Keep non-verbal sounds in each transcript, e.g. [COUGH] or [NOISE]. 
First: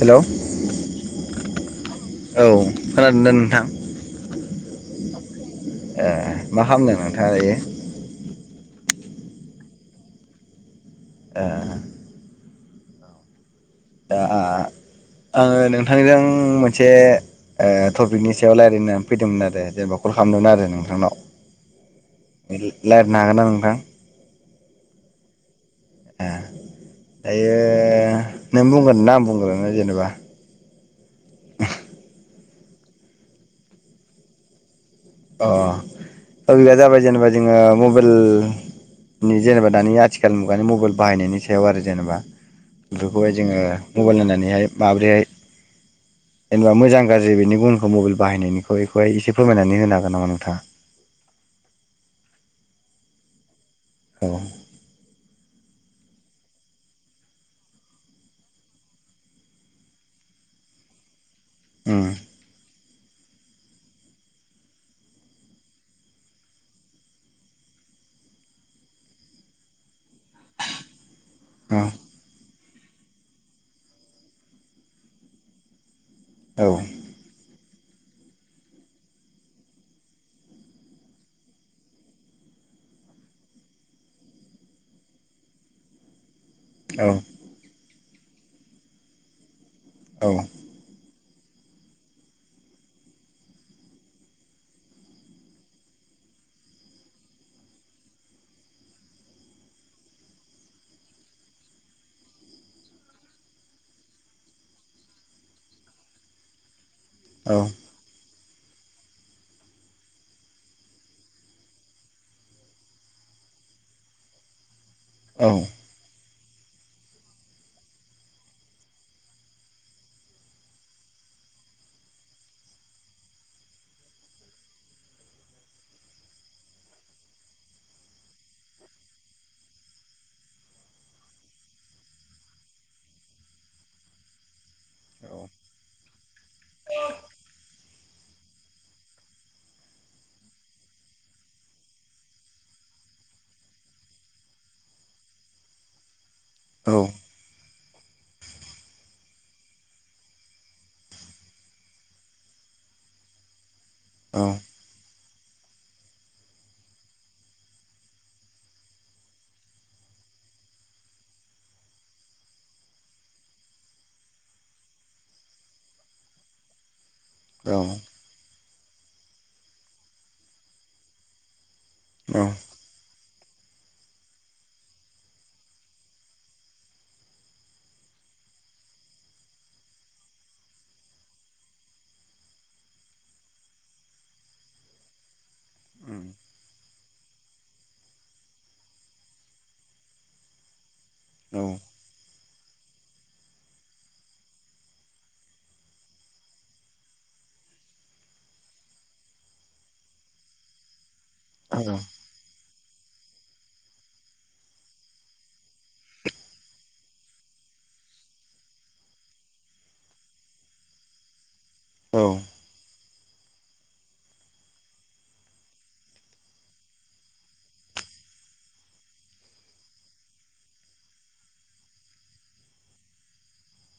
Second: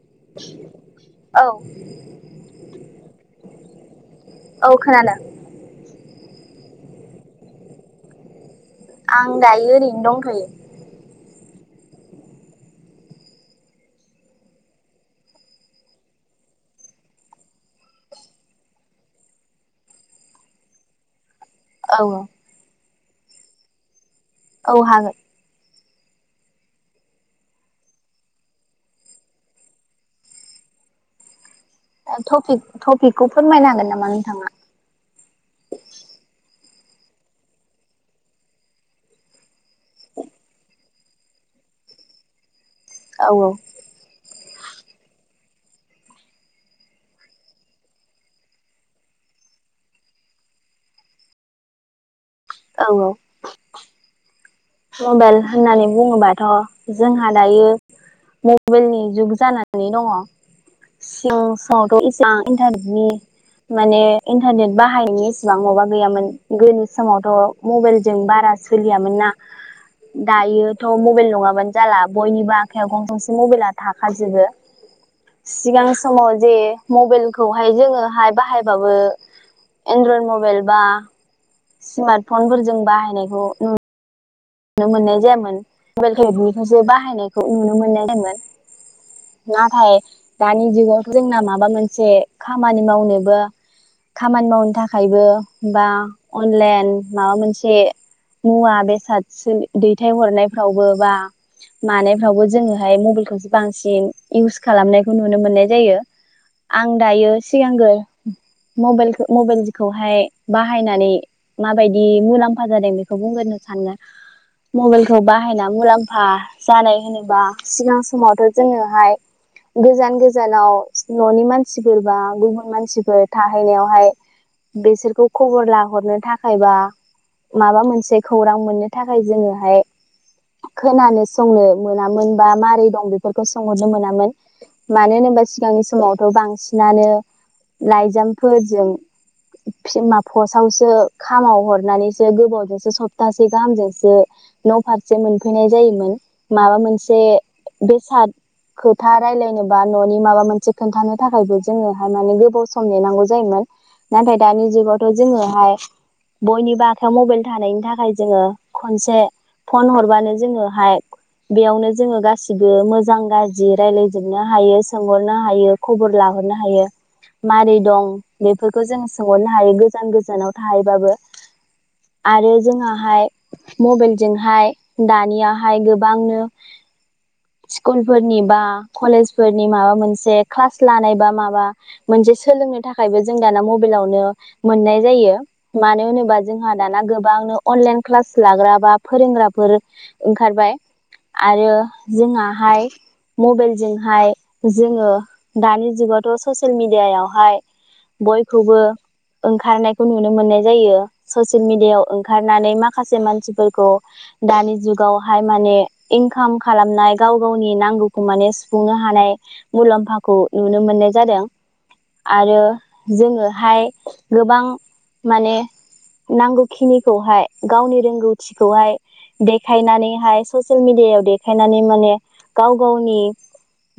Hello औ खोनादों ना नोंथां? औ खोनादों। ए मा खालामदों नोंथाङा दायो? आं दायो ओरैनो दंथ'यो। ओ दा आङो नोंथांजों मोनसे ओ टपिकनि सायाव रायलायनो फैदोंमोन आरो जेनेबा कल खालामदोंमोन आरो नोंथांनाव। औ। रायलायनो हागोनना नोंथां? औ हागोन। ए दायो नों बुंगोन ना आं बुंग्रोनो जेनेबा। टपिक टपिकखौ फोरमायनो हागोन नामा नोंथाङा? अ दा बिदिबा जागायजेनोबा जोङो मबाइल। जेनेबा दानि आथिखाल मुगानि मबाइल बाहायनायनि सायाव आरो जेनेबा औ बेफोरखौहाय जोङो मबाइल नायनानैहाय माबोरैहाय जेनेबा मोजां गाज्रि बेनि गुनखौ मबाइल बाहायनायनिखौ बेखौहाय एसे फोरमायनानै होनो हा नामा नोंथां। औ औ मबाइल होननानै बुङोबाथ' जोंहा दायो। मबाइलनि जुग जानानै दङ। सिं सिङावथ' इसेबां इन्टारने नि माने इन्टारनेट बाहायनायनि इसेबां माबा गैयामोन। गोनि समावथ' मबाइलजों बारा सोलियामोन ना। दायोथ' मबाइल नङाबानो जाला बयनिबो आख खायाव गं-गंसे मबाइला थाखाजोबो। सिगां समाव जे मबाइलखौ हाय जोङोहाय बाहायबावो एनड्रयड मबाइल बा स्मार्ट फनफोरजों बाहायनायखौ नु नुनो मोननाय जायामोन। मबेल [UNINTELLIGIBLE] गैयिखायसो बाहायनायखौ नुनो मोननाय जायोमोन। नाथाय दानि जुगाव जोंना माबा मोनसे खामानि मावनोबो खामानि मावनो थाखायबो बा अनलाइन माबा मोनसे मुवा बेसाद सो दैथायहरनायफ्रावबो बा मानायफ्रावबो जोङोहाय मबाइलखौसो बांसिन इउस खालामनायखौ नुनो मोननाय जायो। आं दायो सिगांगोर मबेल मबेलखौहाय बाहायनानै माबायदि मुलाम्फा जादों बेखौ बुंग्रोनो सानो मबेलखौ बाहायना मुलाम्फा जानाय होनोबा सिगां समावथ' जोङोहाय गोजान गोजानाव न'नि मानसिफोर बा गुबुन मानसिफोर थाहैनायावहाय बेसोरखौ खबर लाहरनो थाखायबा माबा मोनसे खौरां मोननो थाखाय जोङोहाय खोनानो संनो मोनामोन बा मारै दं बेफोरखौ सोंहरनो मोनामोन। मानो होनोबा सिगांनि समावथ' बांसिनानो लाइजामफोरजों फिमा पसावसो खामाव हरनानैसो गोबावजोंसो सप्तासे गाहामजोंसो न' फारसे मोनफैनाय जायोमोन। माबा मोनसे बेसाद खोथा रायलायनोबा न'नि माबा मोनसे खोन्थानो थाखायबो जोङोहाय माने गोबाव सम नेनांगौ जायोमोन। नाथाय दानि जुगावथ' जोङोहाय बयनिबा आखाइयाव मबाइल थानायनि थाखाय जोङो खनसे फन हरबानो जोङोहाय बेयावनो जोङो गासिबो मोजां गाज्रि रायलायजोबनो हायो सोंहरनो हायो। खबर ला हरनो हायो। मारै दं? बेफोरखौ जों सोंहरनो हायो गोजान गोजानाव थाहैबाबो। आरो जोंहा मबाइलजोंहाय दानियाहाय गोबाङानो। स्कुल फोरनि बा कलेजफोरनि माबा मोनसे क्लास लानाय बा माबा मोन से सोलोंनो थाखायबो जों दाना मबाइलावनो मोननाय जायो। मानो होनोबा जोंहा दाना गोबांनो अनलाइन क्लास लाग्रा बा फोरोंग्राफोर ओंखारबाय। आरो जोंहा हाय मबाइलजोंहाय जोङो दानि जुगावथ' स'सियेल मिडियायावहाय बयखौबो ओंखारनायखौ नुनो मोननाय जायो। स'सियेल मिडियाव ओं नानै माखासे मानसिफोरखौ दानि जुगावहाय माने इंखाम खालामनाय गाव गावनि नांगौखौ माने सुफुंनो हानाय मुलाम्फाखौ नुनो मोननाय जादों। आरो जोङोहाय गोबां माने नांगौखिनि खौहाय गावनि रोंगौथिखौहाय देखायनानैहाय ससियेल मिडियायाव देखायनानै माने। गाव गावनि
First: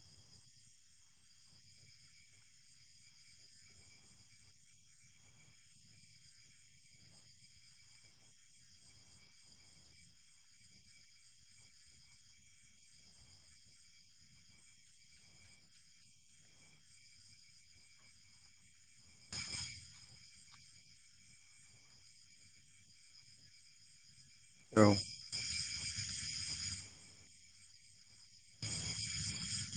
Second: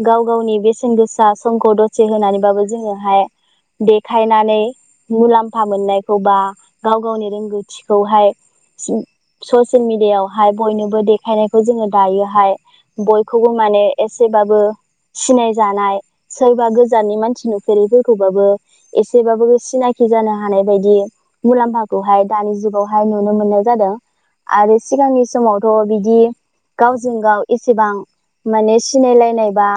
गाव गावनि बेसेन गोसा समखौ दसे होनानैबाबो जोङोहाय। देखायनानै मुलाम्फा मोननायखौ बा गाव गावनि रोंगौथि खौहाय सि स'सियेल मिडियावहाय बयनोबो देखायनायखौ जोङो दायोहाय। बयखौबो माने एसेबाबो सिनायजानाय सोरबा गोजाननि मानसि नुफेरैफोरखौबाबो एसेबाबो सिनाय जानो हानाय बायदि मुलाम्फाखौहाय दानि जुगाव हाय नुनो मोननाय जादों आरो सिगांनि समावथ' बिदि गावजों गाव एसेबां माने सिनायलायनाय बा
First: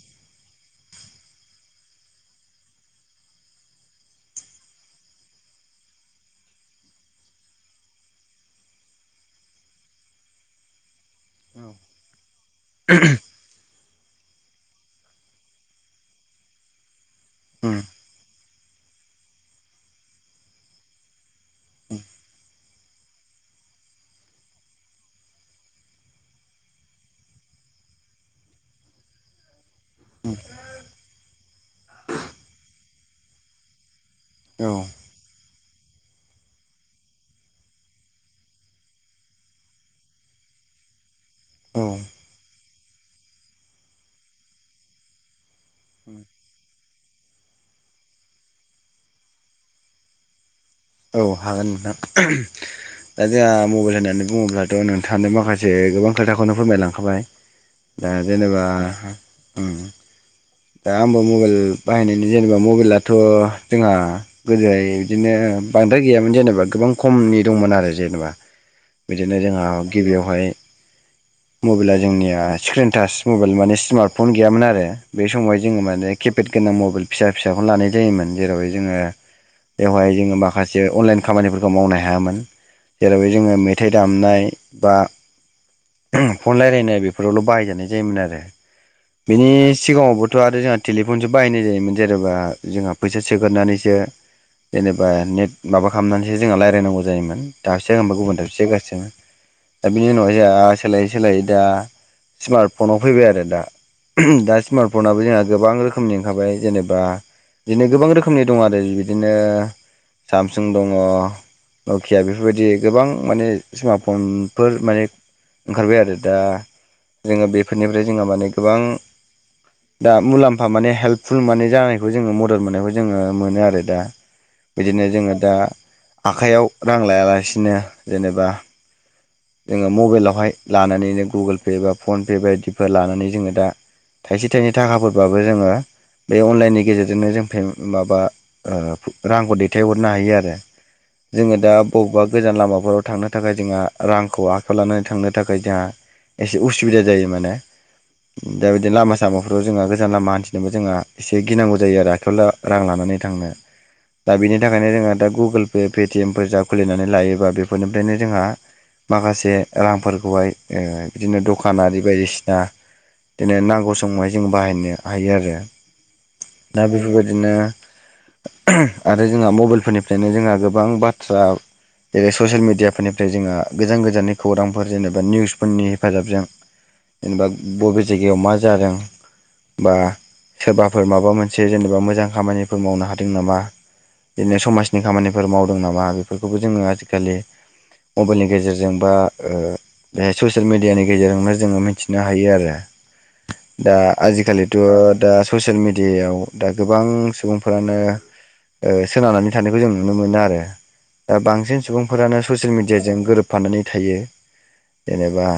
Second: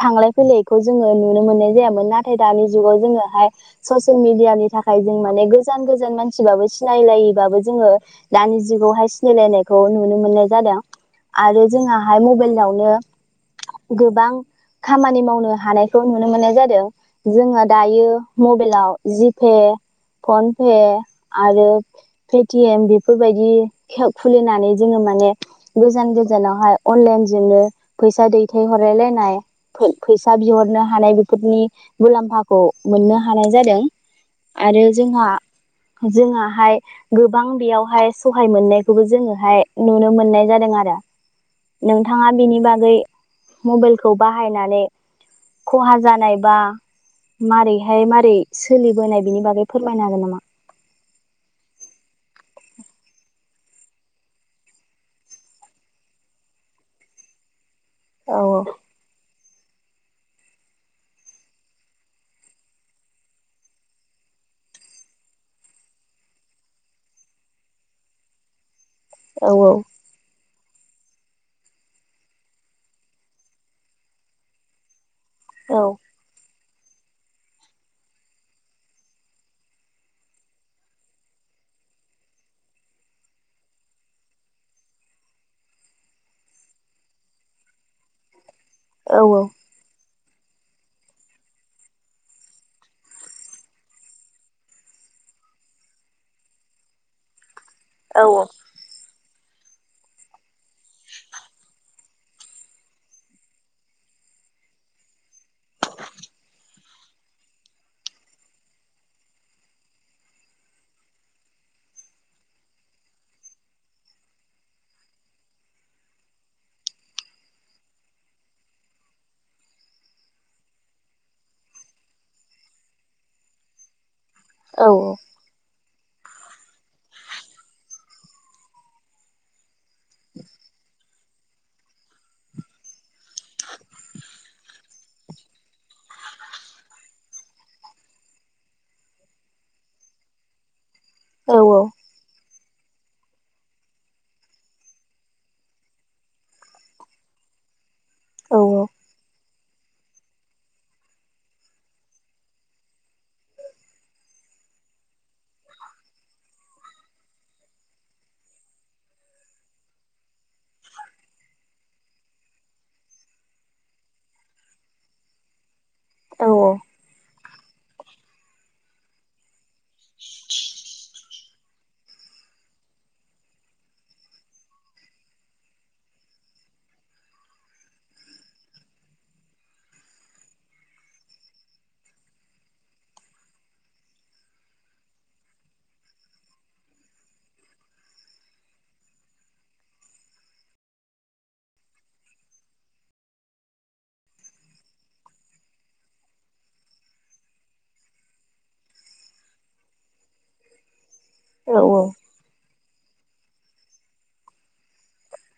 थांलाय फैलायखौ जोङो नुनो मोननाय जायामोन नाथाय दानि जुगाव जोङोहाय ससिल मिडियानि थाखाय जों माने गोजान गोजान मानसिबाबो सिनायलायो बाबो जोङो दानि जुगावहाय सिनायलायनायखौ नुनो मोननाय जादों आरो जोंहाहाय मबाइलावनो गोबां खामानि मावनो हानायखौ नुनो मोननाय जादों जोङो दायो मबाइलाव जिपे फनपे आरो पेटिएम बेफोरबायदि खेव खुलिनानै जोङो माने गोजान गोजानावहाय अनलाइन बिदिनो फैसा दैथायहरलायलायनाय फै फैसा बिहरनो हानाय बेफोरनि मुलाम्फाखौ मोननो हानाय जादों आरो जोंहा जोंहाहाय गोबां बेयावहाय सहाय मोननायखौबो जोङोहाय नुनो मोननाय जादों आरो नोंथाङा बिनि बागै मबाइलखौ बाहायनानै खहा जानायबा मारैहाय मारै सोलिबोनाय बिनि बागै फोरमायनो हागोन नामा औ हागोन नोंथां दा जोंहा मबाइल होननानै बुङोब्लाथ' नोंथांनो माखासे गोबां खोथाखौनो फोरमायलांखाबाय दा औ जेनेबा उम दा आंबो मबाइल बाहायनायनि जेनेबा मबाइलाथ' जोंहा गोदोहाय इदिनो बांद्राय गैयामोन जेनेबा गोबां खमनि दंमोन आरो जेनेबा बिदिनो औ जोंहा गिबियावहाय मबाइला जोंनिया स्क्रिन टाच मबाइल माने स्मार्टफन गैयामोन आरो बे समावहाय औ जोङो माने किपेद गोनां मबाइल फिसा फिसाखौनो लानाय जायोमोन जेरावहाय जोङो बेवहाय जोङो माखासे अनलाइन खामानिफोरखौ मावनो हायामोन जेरावहाय जोङो मेथाइ दामनाय बा फन रायलायनाय बेफोरावल' बाहायजानाय जायोमोन आरो औ बिनि सिगाङावबो थ' आरो जोंहा टेलिफनसो बाहायनाय जायोमोन जेनेबा जोंहा फैसा सोगोरनानैसो जेनेबा नेट माबा खालामनानैसो जोंहा रायलायनांगौ जायोमोन दाबसे होमबा औ गुबुन दाबसे गासिबो दा बिनि उनाव जोंहा सोलायै सोलायै दा स्मार्ट फनाव फैबाय आरो दा दा स्मार्टफनाबो जोंहा गोबां रोखोमनि ओंखारबाय जेनेबा बिदिनो गोबां रोखोमनि दङ आरो बिदिनो सामसुं दङ नखिया बेफोरबायदि गोबां माने स्मार्ट फनफोर माने ओंखारबाय आरो दा जोङो बेफोरनिफ्राय जोंहा माने गोबां दा मुलाम्फा माने हेल्पफुल माने जानायखौ जोङो मदद मोननायखौ जोङो मोनो आरो दा बिदिनो औ जोङो दा आखाइयाव रां लायालासिनो जेनेबा जोङो मबाइलावहाय लानानै जों गुगोल पे बा फन पे बायदिफोर लानानै जोङो दा थाइसे थाइनै थाखाफोर बाबो जोङो बे अनलाइननि गेजेरजोंनो जों फे माबा रांखौ दैथायहरनो हायो आरो जोङो औ दा बबेबा गोजान लामाफोराव थांनो थाखाय जोंहा रांखौ आखायाव लानानै थांनो थाखाय जोंहा एसे उसुबिदा जायो माने औ दा बिदिनो लामा सामा ओ जोंहा गोजान लामा हान्थिनोबो जोंहा एसे गिनांगौ जायो आरो आखायाव रां लानानै थांनो दा बेनि थाखायनो जोंहा दा गुगोल पे पेटिएमफोर जा खुलिनानै लायोबा बेफोरनिफ्रायनो जोंहा माखासे रांफोरखौहाय बिदिनो दखानारि बायदिसिना बिदिनो नांगौ समावहाय जों बाहायनो हायो आरो औ दा बेफोरबायदिनो आरो जोंहा मबेल फोरनिफ्रायनो जोंहा गोबां बाथ थ्रा जेरै ससियेल मिडियाफोरनिफ्राय जोङो गोजान गोजाननि खौरांफोर जेनेबा निउसफोरनि हेफाजाबजों जेनेबा बबे जायगायाव मा जादों बा सोरबाफोर माबा मोनसे जेनेबा मोजां खामानिफोर मावनो हादों नामा? बिदिनो समाजनि खामानिफोर मावदों नामा बेफोरखौबो जोङो आजिखालि मबाइलनि गेजेरजों बा ओ बेहाय ससियेल मिडियानि गेजेरजोंनो जोङो मिथिनो हायो आरो। दा आजिखालिथ' दा ससियेल मिडियायाव दा गोबां सुबुंफोरानो ओ सोनारनानै थानायखौ जों नुनो मोनो आरो। दा बांसिन सुबुंफोरानो ससियेल मिडियाजों गोरोबफानानै थायो। जेनेबा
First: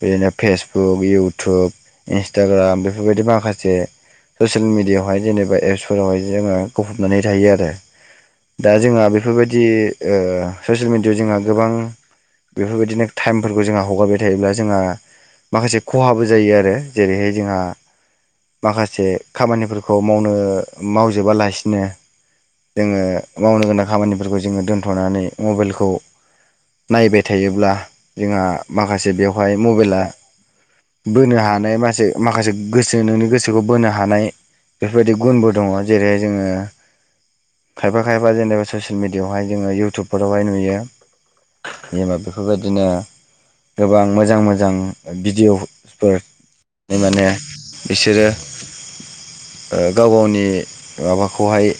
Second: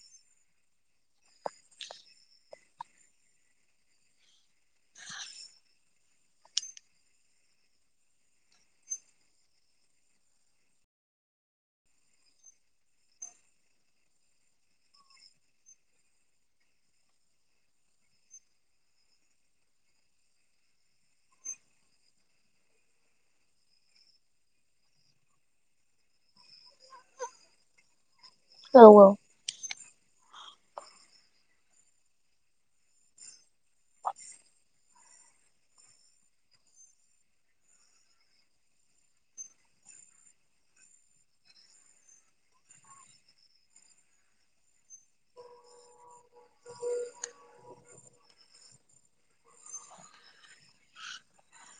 बिदिनो फेसबुक इउटुब इन्सटाग्राम बेफोरबायदि माखासे ससियेल मिडियाआवहाय जेनेबा एप्सफोरावहाय जोङो गफबनानै थायो आरो। दा जोंहा बेफोरबायदि ओ ससियेल मिडियाआव जोंहा गोबां बेफोरबायदिनो टाइम फोरबो जोंहा हगारबाय थायोब्ला जोंहा माखासे खहाबो जायो आरो जेरैहाय जोंहा माखासे खामानिफोरखौ मावनो मावजोबालासिनो जोङो मावनो गोनां खामानिफोरखौ जोङो दोन्थ'नानै मबाइलखौ नायबाय थायोब्ला जोंहा माखासे बेवहाय मबाइला बोनो हानाय मासे माखासे गोसो नोंनि गोसोखौ बोनो हानाय बेफोरबायदि गुनबो दङ जेरै जोङो खायफा खायफा जेनेबा ससियेल मिडियायावहाय जोङो इयटुबफोरावहाय नुयो। एबा बेफोरबायदिनो गोबां मोजां मोजां भिडिअफोर माने बिसोरो ओ गाव गावनि माबाखौहाय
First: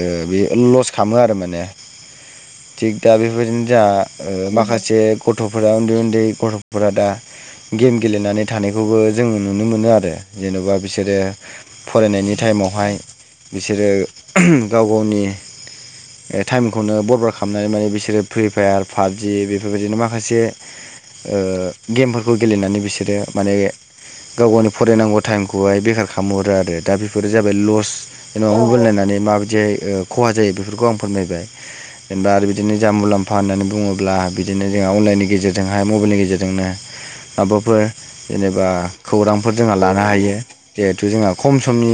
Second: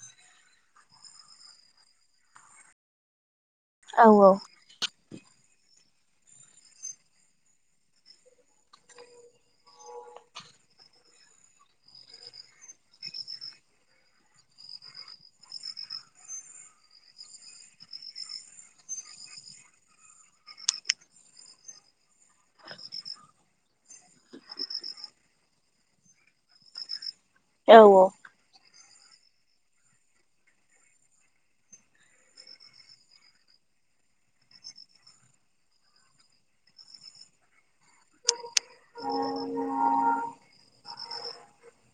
ओ बे लस खालामो आरो माने। थिग दा बेबायदिनो जा ओ माखासे गथ'फोरा उन्दै उन्दै गथ'फोरा दा गेम गेलेनानै थानायखौबो जोङो नुनो मोनो आरो जेन'बा बिसोरो फरायनायनि टाइम टाइमावहाय बिसोरो गाव गावनि ओ टाइमखौनो बरबाट खालामनानै माने बिसोरो फ्रि फायार पाबजि बेफोरबायदिनो माखासे ओ गेमफोरखौ गेलेनानै बिसोरो माने गाव गावनि फरायनांगौ टाइमखौहाय बेखार खालामहरो आरो दा बेफ बेफोरो जाबाय लस जेन'बा मबाइल नायनानै माबायदिहाय खहा जायो बेफोरखौ आं फोरमायबाय। जेनेबा आरो बिदिनो जोंहा मुलाम्फा होननानै बुङोब्ला बिदिनो जोंहा अनलाइननि गेजेरजोंहाय मबाइलनि गेजेरजोंनो माबाफोर जेनेबा खौरांफोर जोंहा लानो हायो जिहेथु जोंहा खम समनि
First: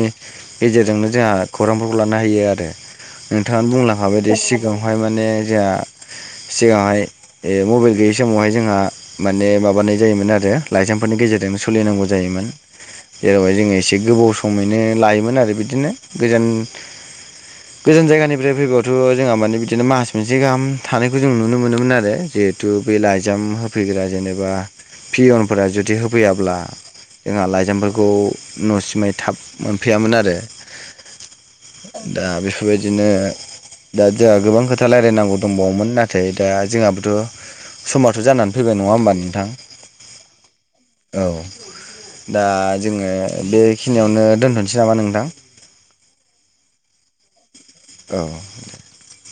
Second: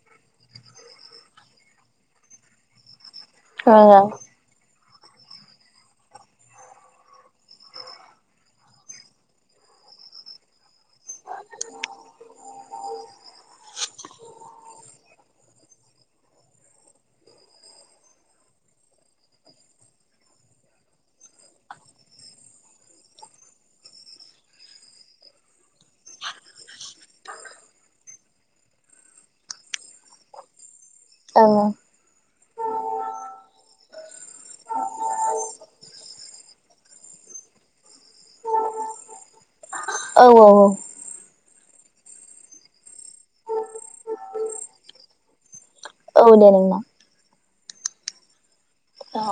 गेजेरजोंनो जोंहा खौरांफोरखौ लानो हायो आरो नोंथाङा बुंलांखाबायदि सिगाङाव बेवहाय माने जोहा सिगाङावहाय ओ मबाइल गैयै समावहाय जोंहा माने माबानाय जायोमोन आरो लाइजामफोरनि गे गेजेरजोंनो सोलिनांगौ जायोमोन। जेरावहाय जोङो एसे गोबाव समैनो लायोमोन आरो बिदिनो गोजान गोजान जायगानिफ्राय फैबाबोथ' जोंहा माने बिदि नो मास मोनसे गाहाम थानायखौ जों नुनो मोनोमोन आरो जिहेथु बे लाइजाम होफैग्रा जेनेबा पियनफोरा जुदि होफैयाब्ला जोंहा लाइजामफोरखौ न'सिमै थाब मोनफैयामोन आरो। दा बेफोरबायदिनो दा जोंहा गोबां खोथा रायलायनांगौ दंबावोमोन नाथाय दा जोंहाबोथ' समाथ' जानानै फैबाय नङा होमबा नोंथां? औ औ औ। औ दा जोङो बेखिनियावनो दोनथ'नोसै नामा नोंथां? औ दे [UNINTELLIGIBLE] औ दे औ